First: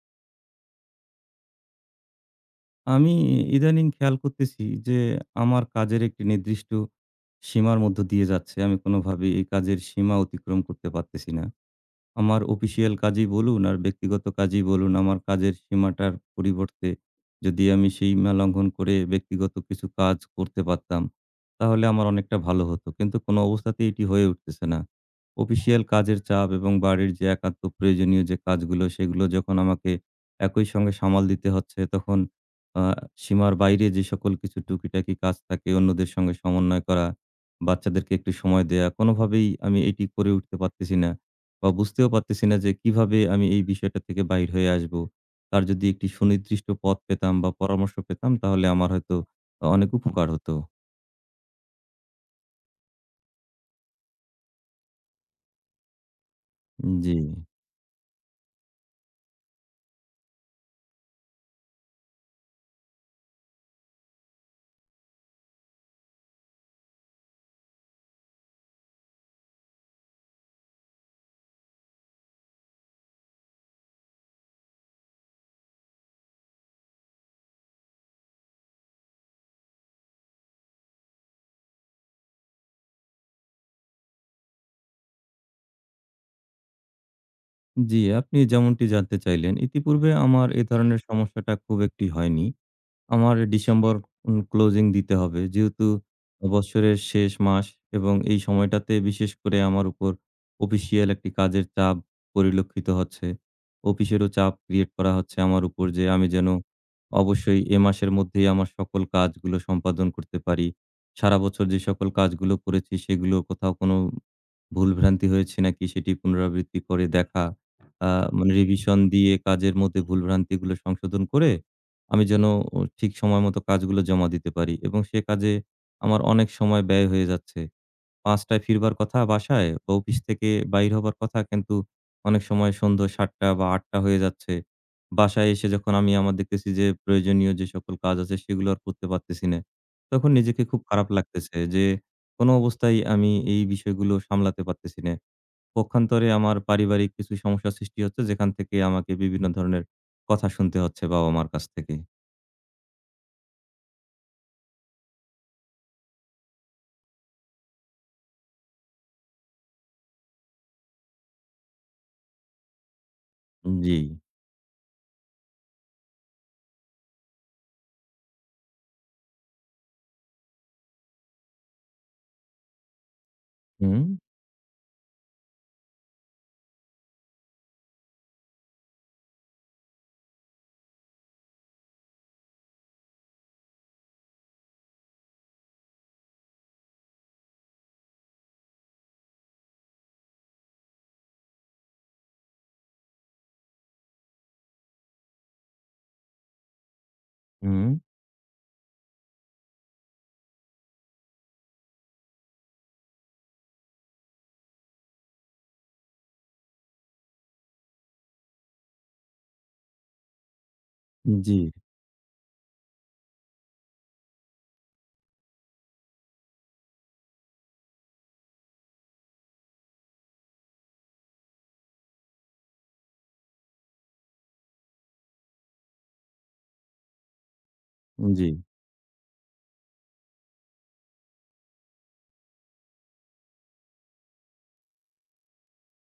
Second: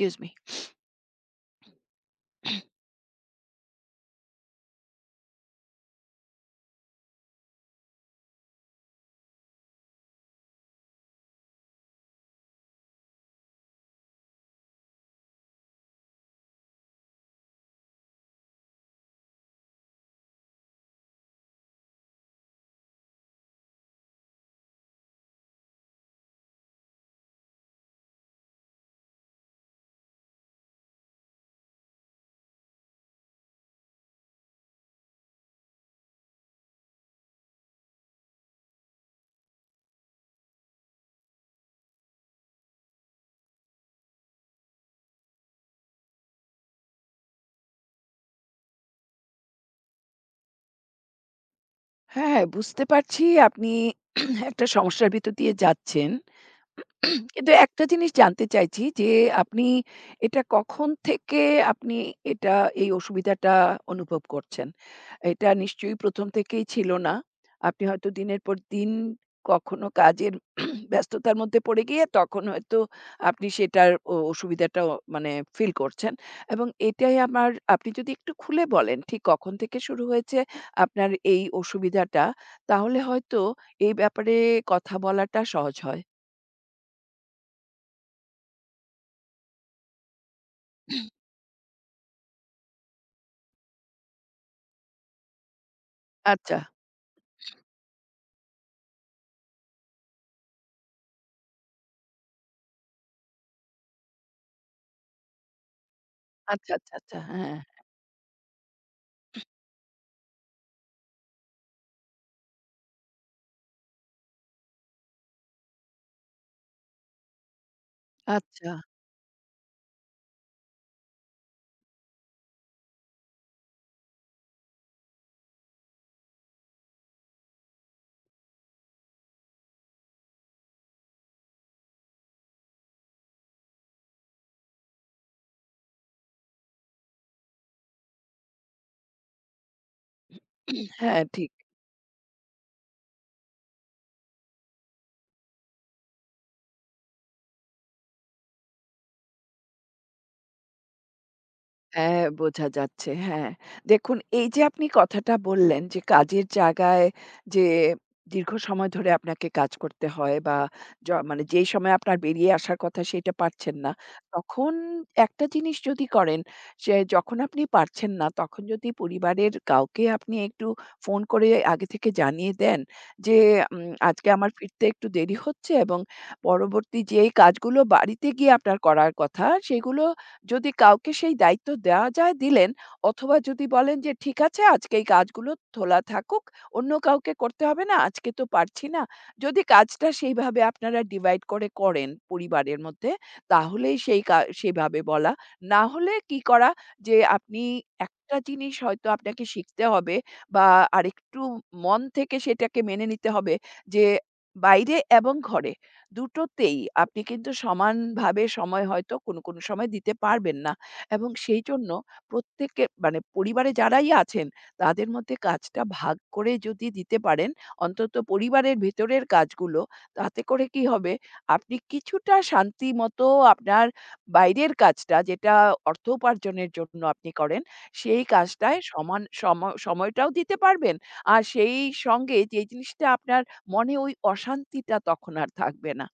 Excuse me. আমি ইদানিং খেয়াল করতেছি যে আমার কাজের একটি নির্দিষ্ট সীমার মধ্য দিয়ে যাচ্ছে। আমি কোনোভাবেই এই কাজের সীমা অতিক্রম করতে পারতেছি না। আমার অফিসিয়াল কাজই বলুন আর ব্যক্তিগত কাজই বলুন, আমার কাজের সীমাটার পরিবর্তে যদি আমি সেই সীমা লঙ্ঘন করে ব্যক্তিগত কিছু কাজ করতে পারতাম, তাহলে আমার অনেকটা ভালো হতো। কিন্তু কোনো অবস্থাতেই এটি হয়ে উঠতেছে না। অফিসিয়াল কাজের চাপ এবং বাড়ির যে একান্ত প্রয়োজনীয় যে কাজগুলো, সেগুলো যখন আমাকে একই সঙ্গে সামাল দিতে হচ্ছে, তখন আ সীমার বাইরে যে সকল কিছু টুকিটাকি কাজ থাকে, অন্যদের সঙ্গে সমন্বয় করা, বাচ্চাদেরকে একটু সময় দেয়া, কোনোভাবেই আমি এটি করে উঠতে পারতেছি না। বা বুঝতেও পারতেছি না যে কিভাবে আমি এই বিষয়টা থেকে বাইর হয়ে আসব। তার যদি একটি সুনির্দিষ্ট পথ পেতাম বা পরামর্শ পেতাম তাহলে আমার হয়তো অনেক উপকার হতো। হ্যাঁ, হ্যাঁ, বুঝতে পারছি আপনি একটা সমস্যার ভিতর দিয়ে যাচ্ছেন। জি, কিন্তু একটা জিনিস জানতে চাইছি যে আপনি এটা কখন থেকে আপনি এটা এই অসুবিধাটা অনুভব করছেন? এটা নিশ্চয়ই ১ম থেকেই ছিল না। আপনি হয়তো দিনের পর দিন কখনো কাজের ব্যস্ততার মধ্যে পড়ে গিয়ে তখন হয়তো আপনি সেটার অসুবিধাটাও মানে ফিল করছেন, এবং এটাই আমার আপনি যদি একটু খুলে বলেন ঠিক কখন থেকে শুরু হয়েছে আপনার এই অসুবিধাটা? তাহলে হয়তো এই ব্যাপারে কথা বলাটা সহজ হয়। জি, আপনি যেমনটি জানতে চাইলেন ইতিপূর্বে আমার এ ধরনের সমস্যাটা খুব একটি হয়নি। আমার ডিসেম্বর ক্লোজিং দিতে হবে। যেহেতু আচ্ছা, বৎসরের শেষ মাস এবং এই সময়টাতে বিশেষ করে আমার উপর অফিসিয়াল একটি কাজের চাপ পরিলক্ষিত হচ্ছে। অফিসেরও চাপ ক্রিয়েট করা হচ্ছে আমার উপর যে আমি যেন আচ্ছা, আচ্ছা, আচ্ছা। হ্যাঁ, অবশ্যই এ মাসের মধ্যেই আমার সকল কাজগুলো সম্পাদন করতে পারি। সারা বছর যে সকল কাজগুলো করেছি সেগুলো কোথাও কোনো ভুলভ্রান্তি হয়েছে নাকি সেটি পুনরাবৃত্তি করে দেখা। আ মানে আচ্ছা। রিভিশন দিয়ে কাজের মধ্যে ভুলভ্রান্তিগুলো সংশোধন করে আমি যেন ও ঠিক সময় মতো কাজগুলো জমা দিতে পারি এবং সে কাজে আমার অনেক সময় ব্যয় হয়ে যাচ্ছে। ৫টায় ফিরবার কথা বাসায় বা অফিস থেকে বাইর হবার কথা, কিন্তু অনেক সময় সন্ধ্যা ৭:০০ বা ৮:০০ হয়ে যাচ্ছে। বাসায় এসে যখন আমি আমার দেখতেছি যে প্রয়োজনীয় যে সকল কাজ আছে সেগুলো আর করতে পারতেছি না। তখন নিজেকে খুব খারাপ হ্যাঁ, ঠিক। লাগতেছে যে কোনো অবস্থায় আমি এই বিষয়গুলো সামলাতে পারতেছি না। পক্ষান্তরে আমার পারিবারিক কিছু সমস্যার সৃষ্টি হচ্ছে যেখান থেকে আমাকে বিভিন্ন ধরনের কথা শুনতে হচ্ছে বাবা-মার কাছ থেকে। হ্যাঁ, বোঝা যাচ্ছে। হ্যাঁ। দেখুন, এই যে আপনি কথাটা বললেন যে কাজের জায়গায় যে দীর্ঘ সময় ধরে আপনাকে কাজ করতে হয়, বা মানে যেই সময় আপনার বেরিয়ে আসার কথা সেটা পারছেন না। জি। তখন একটা জিনিস যদি করেন, সে যখন আপনি পারছেন না তখন যদি পরিবারের কাউকে আপনি একটু ফোন করে আগে থেকে জানিয়ে দেন যে হুম, আজকে আমার ফিরতে একটু দেরি হচ্ছে, এবং পরবর্তী যেই কাজগুলো বাড়িতে গিয়ে আপনার করার কথা সেগুলো যদি কাউকে সেই দায়িত্ব দেওয়া যায় দিলেন, অথবা যদি বলেন যে ঠিক আছে আজকে এই কাজগুলো তোলা থাকুক, অন্য কাউকে করতে হবে না, আজকে তো পারছি না। যদি কাজটা সেইভাবে আপনারা ডিভাইড করে করেন পরিবারের মধ্যে, তাহলেই সেই সেভাবে বলা, না হলে কি করা, যে আপনি হুম। একটা জিনিস হয়তো আপনাকে শিখতে হবে, বা আরেকটু মন থেকে সেটাকে মেনে নিতে হবে যে বাইরে এবং ঘরে দুটোতেই আপনি কিন্তু সমানভাবে সময় হয়তো কোনো সময় দিতে পারবেন না, এবং জি, সেই জন্য প্রত্যেকে মানে পরিবারে যারাই আছেন তাদের মধ্যে কাজটা ভাগ করে যদি দিতে পারেন, অন্তত পরিবারের ভেতরের কাজগুলো, তাতে করে কি হবে আপনি কিছুটা শান্তি মতো আপনার বাইরের কাজটা, যেটা অর্থ উপার্জনের জন্য আপনি করেন, সেই জি। কাজটায় সমান সম সময়টাও দিতে পারবেন। আর সেই সঙ্গে যেই জিনিসটা আপনার মনে ওই অশান্তিটা তখন আর থাকবে না।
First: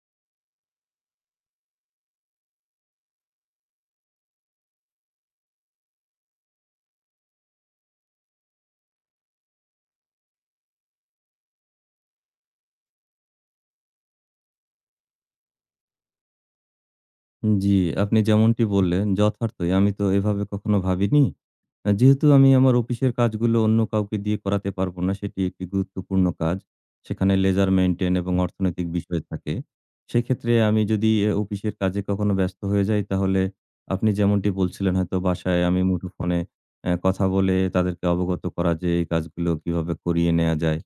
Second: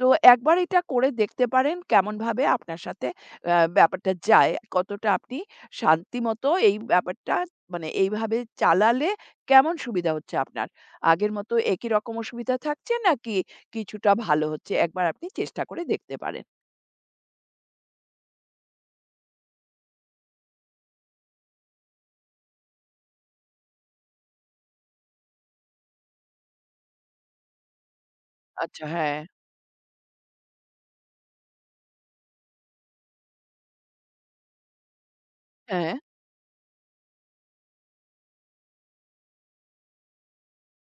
তো একবার এটা করে দেখতে পারেন কেমনভাবে আপনার সাথে ব্যাপারটা যায়। কতটা আপনি শান্তিমতো এই ব্যাপারটা মানে এইভাবে চালালে কেমন সুবিধা হচ্ছে আপনার? আগের মতো একই রকম অসুবিধা থাকছে, নাকি কিছুটা ভালো হচ্ছে? একবার আপনি চেষ্টা করে দেখতে পারেন। জি, আপনি যেমনটি বললেন যথার্থই। আমি তো এভাবে কখনো ভাবিনি। যেহেতু আমি আমার অফিসের কাজগুলো অন্য কাউকে দিয়ে করাতে পারবো না, সেটি একটি গুরুত্বপূর্ণ কাজ। সেখানে লেজার মেইনটেইন এবং আচ্ছা, অর্থনৈতিক হ্যাঁ, বিষয় থাকে। সেক্ষেত্রে আমি যদি এ অফিসের কাজে কখনো ব্যস্ত হয়ে যাই, তাহলে আপনি যেমনটি বলছিলেন হয়তো বাসায় আমি হ্যাঁ, মুঠোফোনে কথা বলে তাদেরকে অবগত করা, যে এই কাজগুলো কিভাবে করিয়ে নেয়া যায়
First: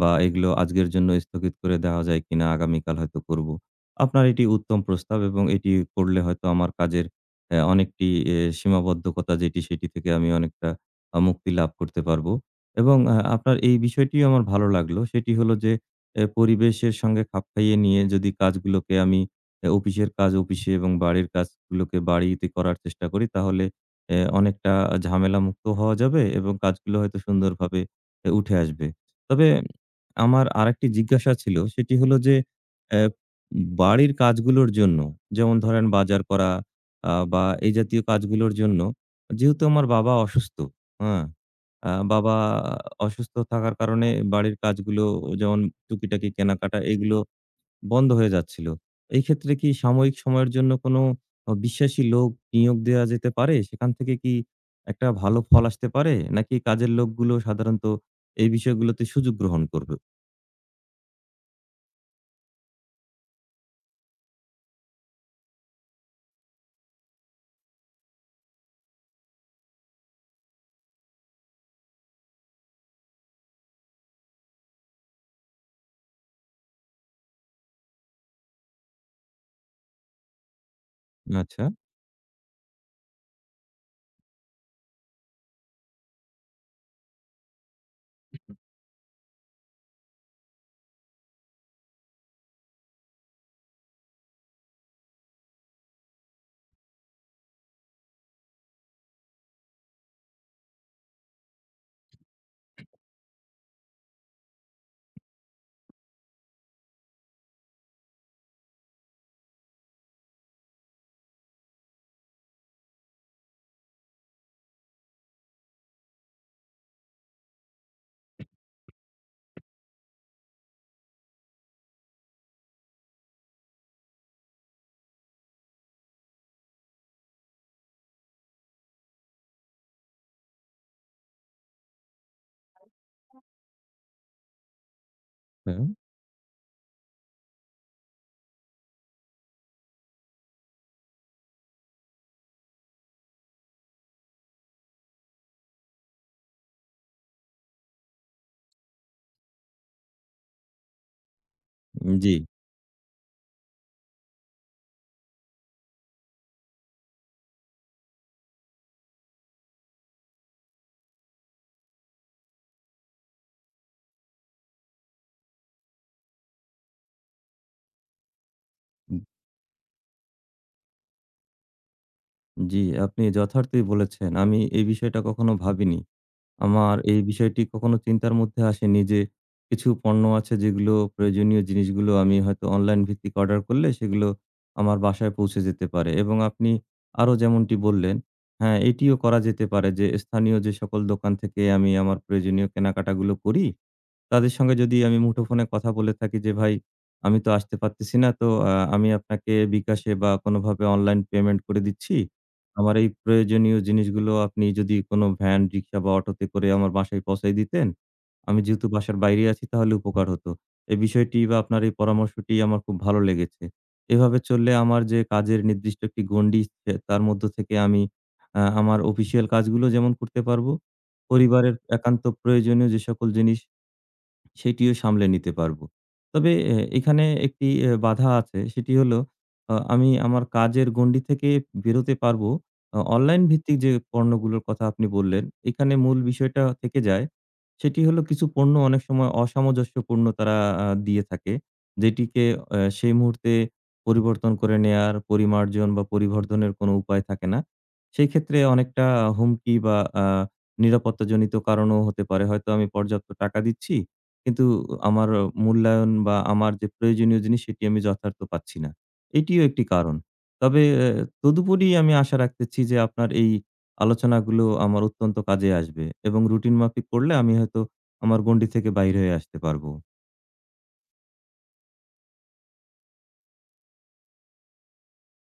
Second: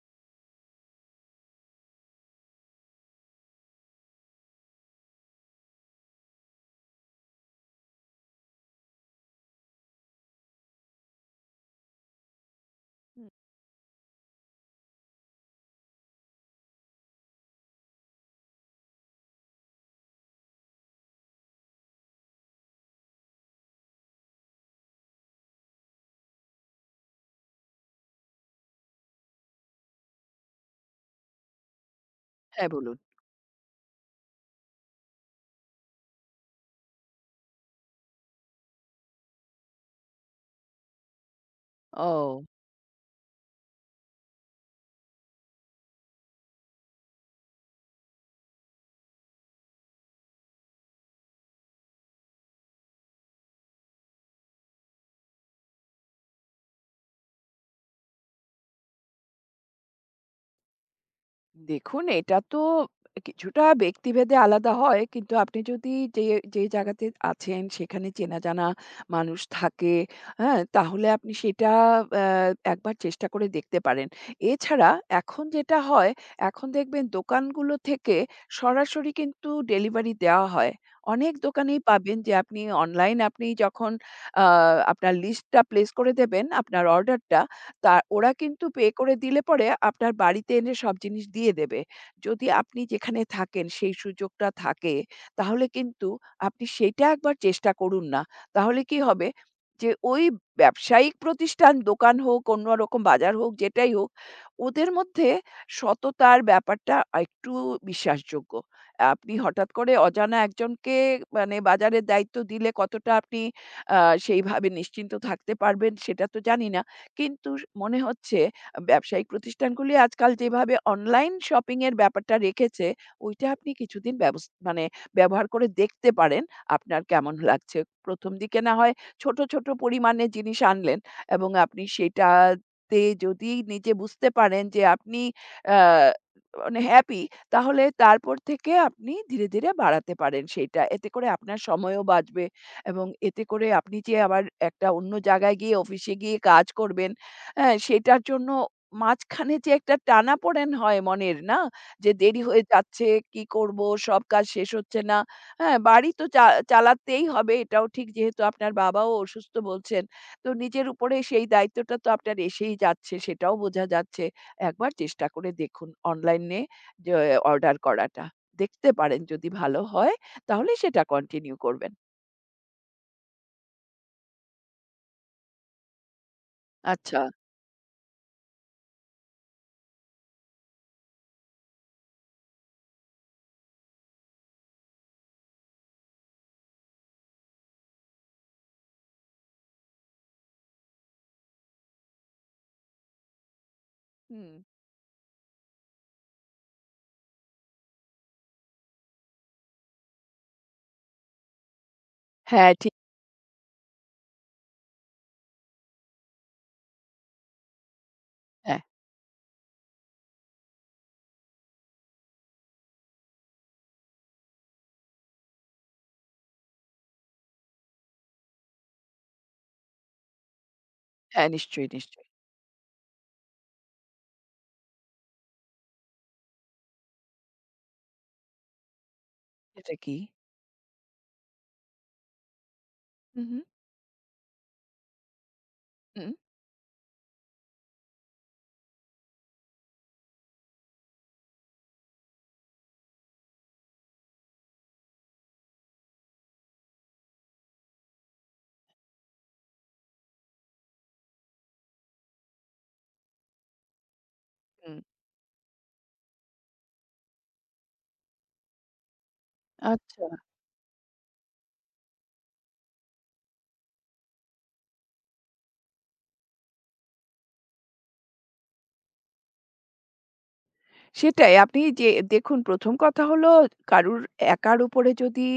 বা এগুলো আজকের জন্য স্থগিত করে দেওয়া যায় কিনা, আগামীকাল হয়তো করব। আপনার এটি উত্তম প্রস্তাব, এবং এটি করলে হয়তো আমার কাজের অনেকটি এ সীমাবদ্ধকতা, যেটি, সেটি থেকে আমি অনেকটা মুক্তি লাভ করতে পারবো। এবং হুম। আপনার এই বিষয়টিও আমার ভালো লাগলো। সেটি হলো যে এ পরিবেশের সঙ্গে খাপ খাইয়ে নিয়ে যদি কাজগুলোকে আমি এ অফিসের কাজ অফিসে এবং বাড়ির কাজগুলোকে বাড়িতে করার চেষ্টা করি, তাহলে অনেকটা ঝামেলামুক্ত হওয়া যাবে এবং কাজগুলো হয়তো সুন্দরভাবে উঠে আসবে। তবে আমার আরেকটি জিজ্ঞাসা ছিল, সেটি হলো যে, হ্যাঁ, বলুন। অ্যা বাড়ির কাজগুলোর জন্য, যেমন ধরেন বাজার করা বা এই জাতীয় কাজগুলোর জন্য, যেহেতু আমার বাবা অসুস্থ, হ্যাঁ? বাবা ও। অসুস্থ থাকার কারণে বাড়ির কাজগুলো, যেমন টুকিটাকি কেনাকাটা, এগুলো বন্ধ হয়ে যাচ্ছিল। এই ক্ষেত্রে কি সাময়িক সময়ের জন্য কোনো বিশ্বাসী লোক নিয়োগ দেয়া যেতে পারে? সেখান থেকে কি একটা ভালো ফল আসতে পারে? নাকি কাজের লোকগুলো সাধারণত এই বিষয়গুলোতে সুযোগ গ্রহণ করবে? দেখুন, এটা তো কিছুটা ব্যক্তিভেদে আলাদা হয়। কিন্তু আপনি যদি যে, যে জায়গাতে আছেন সেখানে চেনা জানা মানুষ থাকে, হ্যাঁ? তাহলে আপনি সেটা অ্যা একবার চেষ্টা করে দেখতে পারেন। এছাড়া এখন যেটা হয়, এখন দেখবেন দোকানগুলো থেকে সরাসরি কিন্তু ডেলিভারি দেওয়া হয়। অনেক আচ্ছা, দোকানেই পাবেন যে আপনি অনলাইন আপনি যখন আ আপনার লিস্টটা প্লেস করে দেবেন, আপনার অর্ডারটা তা ওরা কিন্তু পে করে দিলে পরে আপনার বাড়িতে এনে সব জিনিস দিয়ে দেবে। যদি আপনি যেখানে থাকেন সেই সুযোগটা থাকে, তাহলে কিন্তু আপনি সেইটা একবার চেষ্টা করুন না। তাহলে কি হবে, যে ওই ব্যবসায়িক প্রতিষ্ঠান, দোকান হোক, অন্য রকম বাজার হোক, যেটাই হোক, ওদের মধ্যে সততার ব্যাপারটা আরেকটু বিশ্বাসযোগ্য। আপনি হঠাৎ করে অজানা একজনকে মানে বাজারের দায়িত্ব দিলে কতটা আপনি আ সেইভাবে নিশ্চিন্ত থাকতে পারবেন সেটা তো জানি না। কিন্তু মনে হচ্ছে ব্যবসায়িক প্রতিষ্ঠানগুলি আজকাল যেভাবে অনলাইন শপিং এর ব্যাপারটা রেখেছে, ওইটা আপনি কিছুদিন ব্যবস মানে ব্যবহার করে দেখতে পারেন, আপনার কেমন লাগছে। ১ম দিকে না হয় ছোট, ছোট পরিমাণে জিনিস আনলেন, এবং আপনি সেটাতে যদি নিজে বুঝতে পারেন যে আপনি আ হ্যাঁ, মানে হ্যাপি, তাহলে তারপর থেকে আপনি ধীরে, ধীরে বাড়াতে পারেন সেইটা। এতে করে আপনার সময়ও বাঁচবে। এবং এতে করে আপনি যে আবার একটা অন্য জায়গায় গিয়ে অফিসে গিয়ে কাজ করবেন, হ্যাঁ? সেটার জন্য মাঝখানে যে একটা টানাপোড়েন হয় মনের, না? যে জি। দেরি হয়ে যাচ্ছে, কি করব? সব কাজ শেষ হচ্ছে না। হ্যাঁ, বাড়ি তো চালাতেই হবে, এটাও ঠিক যেহেতু আপনার বাবাও অসুস্থ বলছেন। তো নিজের উপরে সেই দায়িত্বটা তো আপনার এসেই যাচ্ছে, সেটাও বোঝা যাচ্ছে। একবার চেষ্টা করে দেখুন অনলাইনে যে অর্ডার করাটা। দেখতে পারেন, যদি ভালো হয় তাহলে সেটা কন্টিনিউ করবেন। জি, আপনি যথার্থই বলেছেন। আমি এই বিষয়টা কখনো ভাবিনি। আমার এই আচ্ছা। বিষয়টি কখনো চিন্তার মধ্যে আসেনি যে, কিছু পণ্য আছে, যেগুলো প্রয়োজনীয় জিনিসগুলো আমি হয়তো অনলাইন ভিত্তিক অর্ডার করলে সেগুলো আমার বাসায় পৌঁছে যেতে পারে। এবং আপনি আরো যেমনটি বললেন, হ্যাঁ, এটিও করা যেতে পারে যে স্থানীয় যে সকল দোকান থেকে আমি আমার প্রয়োজনীয় কেনাকাটাগুলো করি, হুম। তাদের সঙ্গে যদি আমি মুঠোফোনে কথা বলে থাকি যে, "ভাই, আমি তো আসতে পারতেছি না। তো আমি আপনাকে বিকাশে বা কোনোভাবে অনলাইন পেমেন্ট করে দিচ্ছি। হ্যাঁ, ঠিক। আমার এই প্রয়োজনীয় জিনিসগুলো আপনি যদি কোনো ভ্যান, রিক্সা বা অটোতে করে আমার বাসায় পৌঁছায় দিতেন, আমি হ্যাঁ, যেহেতু বাসার বাইরে আছি, তাহলে উপকার হতো।" এই বিষয়টি বা আপনার এই পরামর্শটি আমার খুব ভালো লেগেছে। এভাবে চললে আমার যে কাজের নির্দিষ্ট একটি গণ্ডি, সে তার মধ্য থেকে আমি আমার অফিসিয়াল কাজগুলো যেমন করতে পারবো, হ্যাঁ, পরিবারের নিশ্চয়ই, একান্ত নিশ্চয়ই। প্রয়োজনীয় যে সকল জিনিস, সেটিও সামলে নিতে পারবো। তবে এখানে একটি বাধা আছে। সেটি হলো এটা আমি কি? আমার কাজের গণ্ডি থেকে বেরোতে পারবো। হু, অনলাইন হু। ভিত্তিক যে পণ্যগুলোর কথা আপনি বললেন, এখানে মূল হুম, বিষয়টা থেকে যায়। সেটি হলো, কিছু পণ্য অনেক সময় অসামঞ্জস্যপূর্ণ তারা দিয়ে থাকে। যেটিকে সেই মুহূর্তে পরিবর্তন করে নেয়ার পরিমার্জন বা পরিবর্ধনের কোনো উপায় থাকে না। সেই ক্ষেত্রে অনেকটা হুমকি বা নিরাপত্তাজনিত কারণও হতে পারে। হয়তো আমি পর্যাপ্ত টাকা দিচ্ছি, কিন্তু হুম। আমার মূল্যায়ন বা আমার যে প্রয়োজনীয় জিনিস, সেটি আমি যথার্থ পাচ্ছি না। এটিও একটি কারণ। আচ্ছা। তবে তদুপরি আমি আশা রাখতেছি যে আপনার এই আলোচনাগুলো আমার অত্যন্ত কাজে আসবে এবং রুটিন মাফিক করলে আমি হয়তো আমার গণ্ডি থেকে বাইরে হয়ে আসতে পারবো। সেটাই। আপনি যে দেখুন, ১ম কথা হলো কারুর একার উপরে যদি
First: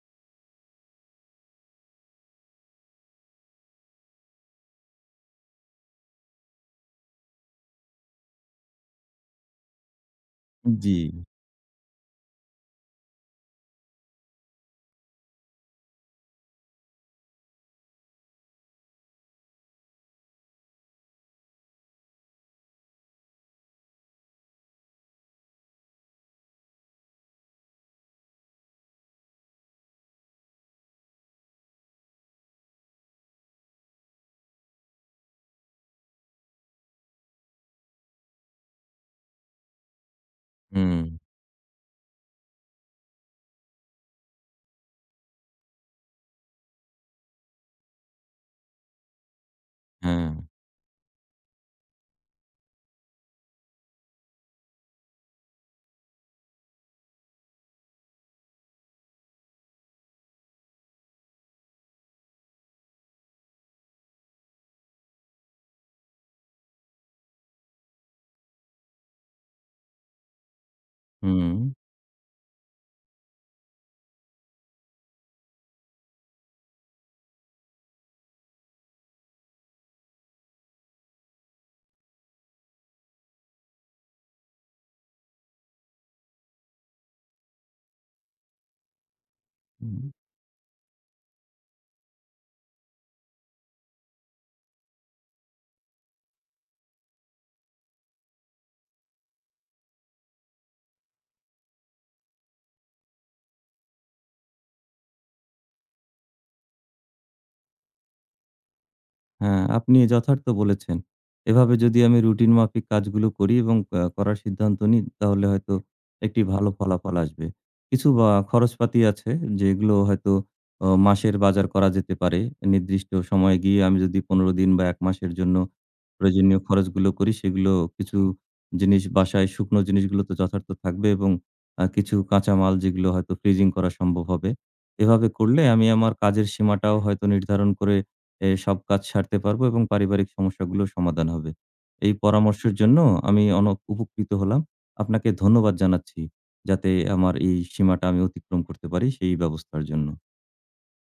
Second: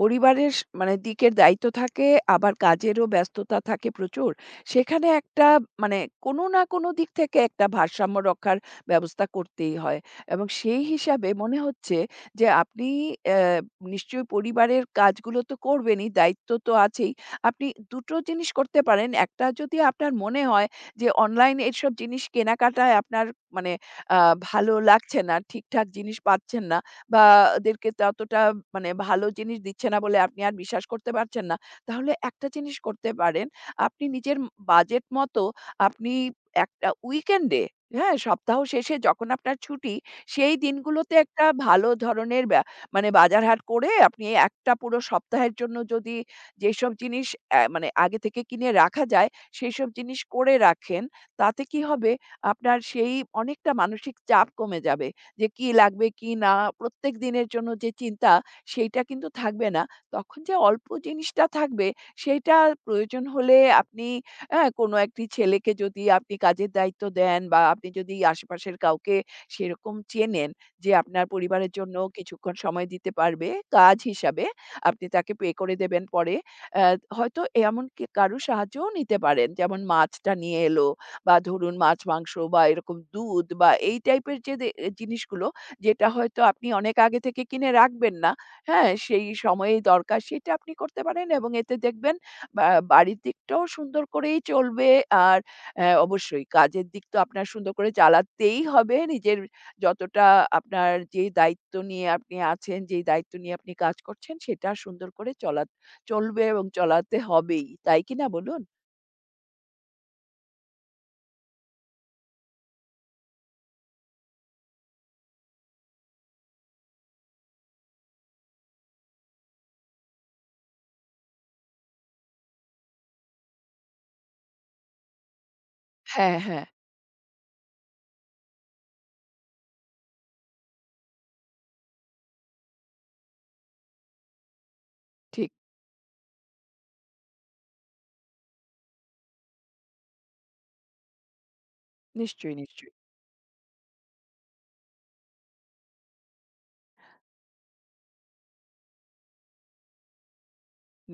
পরিবারের মানে দিকের দায়িত্ব থাকে, আবার কাজেরও ব্যস্ততা থাকে প্রচুর। সেখানে একটা মানে কোনো না কোনো দিক থেকে একটা ভারসাম্য রক্ষার ব্যবস্থা করতেই হয়। এবং সেই জি। হিসাবে মনে হচ্ছে যে আপনি অ্যা নিশ্চয়ই পরিবারের কাজগুলো তো করবেনই, দায়িত্ব তো আছেই। আপনি ২ টো জিনিস করতে পারেন। একটা যদি আপনার মনে হয় যে অনলাইন এসব জিনিস কেনাকাটায় আপনার মানে আ ভালো লাগছে না, ঠিকঠাক জিনিস পাচ্ছেন না, বা ওদেরকে ততটা মানে ভালো জিনিস দিচ্ছে না বলে আপনি আর বিশ্বাস করতে পারছেন না। তাহলে একটা জিনিস করতে পারেন, আপনি নিজের বাজেট মতো আপনি একটা উইকেন্ডে, হ্যাঁ? সপ্তাহ শেষে যখন আপনার ছুটি, সেই হুম, দিনগুলোতে একটা ভালো ধরনের মানে বাজার-হাট করে আপনি একটা পুরো সপ্তাহের জন্য যদি যেসব জিনিস মানে আগে থেকে কিনে রাখা যায়, সেইসব জিনিস হ্যাঁ। করে রাখেন। তাতে কি হবে আপনার সেই অনেকটা মানসিক চাপ কমে যাবে। যে কি লাগবে কি না প্রত্যেক দিনের জন্য যে চিন্তা, সেইটা কিন্তু থাকবে না। তখন যে অল্প জিনিসটা থাকবে সেইটা প্রয়োজন হলে আপনি হ্যাঁ, কোনো একটি ছেলেকে যদি আপনি কাজের দায়িত্ব দেন বা আপনি যদি আশেপাশের কাউকে সেরকম চেনেন যে আপনার হুম, পরিবারের জন্য কিছুক্ষণ সময় দিতে পারবে কাজ হিসাবে, আপনি তাকে পে করে দেবেন পরে। অ্যা হয়তো এমন কারো সাহায্যও নিতে পারেন। যেমন মাছটা নিয়ে এলো, বা ধরুন মাছ-মাংস বা এরকম দুধ বা এই টাইপের যে জিনিসগুলো, যেটা হয়তো আপনি অনেক আগে থেকে কিনে রাখবেন না, হ্যাঁ? সেই সময়েই হুম। দরকার, সেটা আপনি করতে পারেন এবং এতে দেখবেন বা বাড়ির দিকটাও সুন্দর করেই চলবে। আর হ্যাঁ, অবশ্যই কাজের দিক তো আপনার সুন্দর করে চালাতেই হবে। নিজের যতটা আপনার যেই দায়িত্ব নিয়ে আপনি আছেন, যেই দায়িত্ব নিয়ে আপনি কাজ করছেন সেটা সুন্দর করে চলবে, এবং চলাতে হবেই। তাই কিনা বলুন? হ্যাঁ, আপনি যথার্থ বলেছেন। এভাবে যদি আমি রুটিন মাফিক কাজগুলো করি এবং করার সিদ্ধান্ত নিই, তাহলে হয়তো একটি ভালো ফলাফল আসবে। কিছু বা খরচপাতি আছে যেগুলো হয়তো মাসের বাজার করা যেতে পারে। নির্দিষ্ট সময়ে গিয়ে আমি যদি ১৫ দিন বা ১ মাসের জন্য হ্যাঁ, প্রয়োজনীয় হ্যাঁ। খরচগুলো করি, সেগুলো কিছু জিনিস বাসায় শুকনো জিনিসগুলো তো যথার্থ থাকবে এবং কিছু কাঁচামাল যেগুলো হয়তো ফ্রিজিং করা সম্ভব হবে। এভাবে ঠিক। করলে আমি আমার কাজের সীমাটাও হয়তো নির্ধারণ করে এ সব কাজ সারতে পারবো এবং পারিবারিক সমস্যাগুলোর সমাধান হবে। এই নিশ্চয়ই, পরামর্শের নিশ্চয়ই। জন্য আমি অনেক উপকৃত হলাম। আপনাকে ধন্যবাদ জানাচ্ছি। যাতে আমার এই সীমাটা আমি অতিক্রম করতে পারি, সেই ব্যবস্থার জন্য।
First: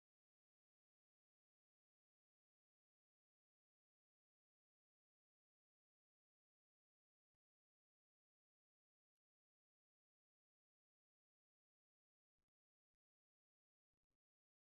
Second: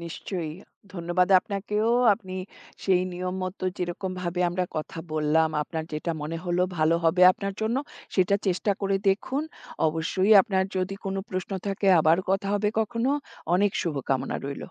নিশ্চয়ই। ধন্যবাদ আপনাকেও। আপনি সেই নিয়ম মতো যেরকমভাবে আমরা কথা বললাম, আপনার যেটা মনে হলো ভালো হবে আপনার জন্য, সেটা চেষ্টা করে দেখুন। অবশ্যই আপনার যদি কোনো প্রশ্ন থাকে আবার কথা হবে কখনো। অনেক শুভকামনা রইল।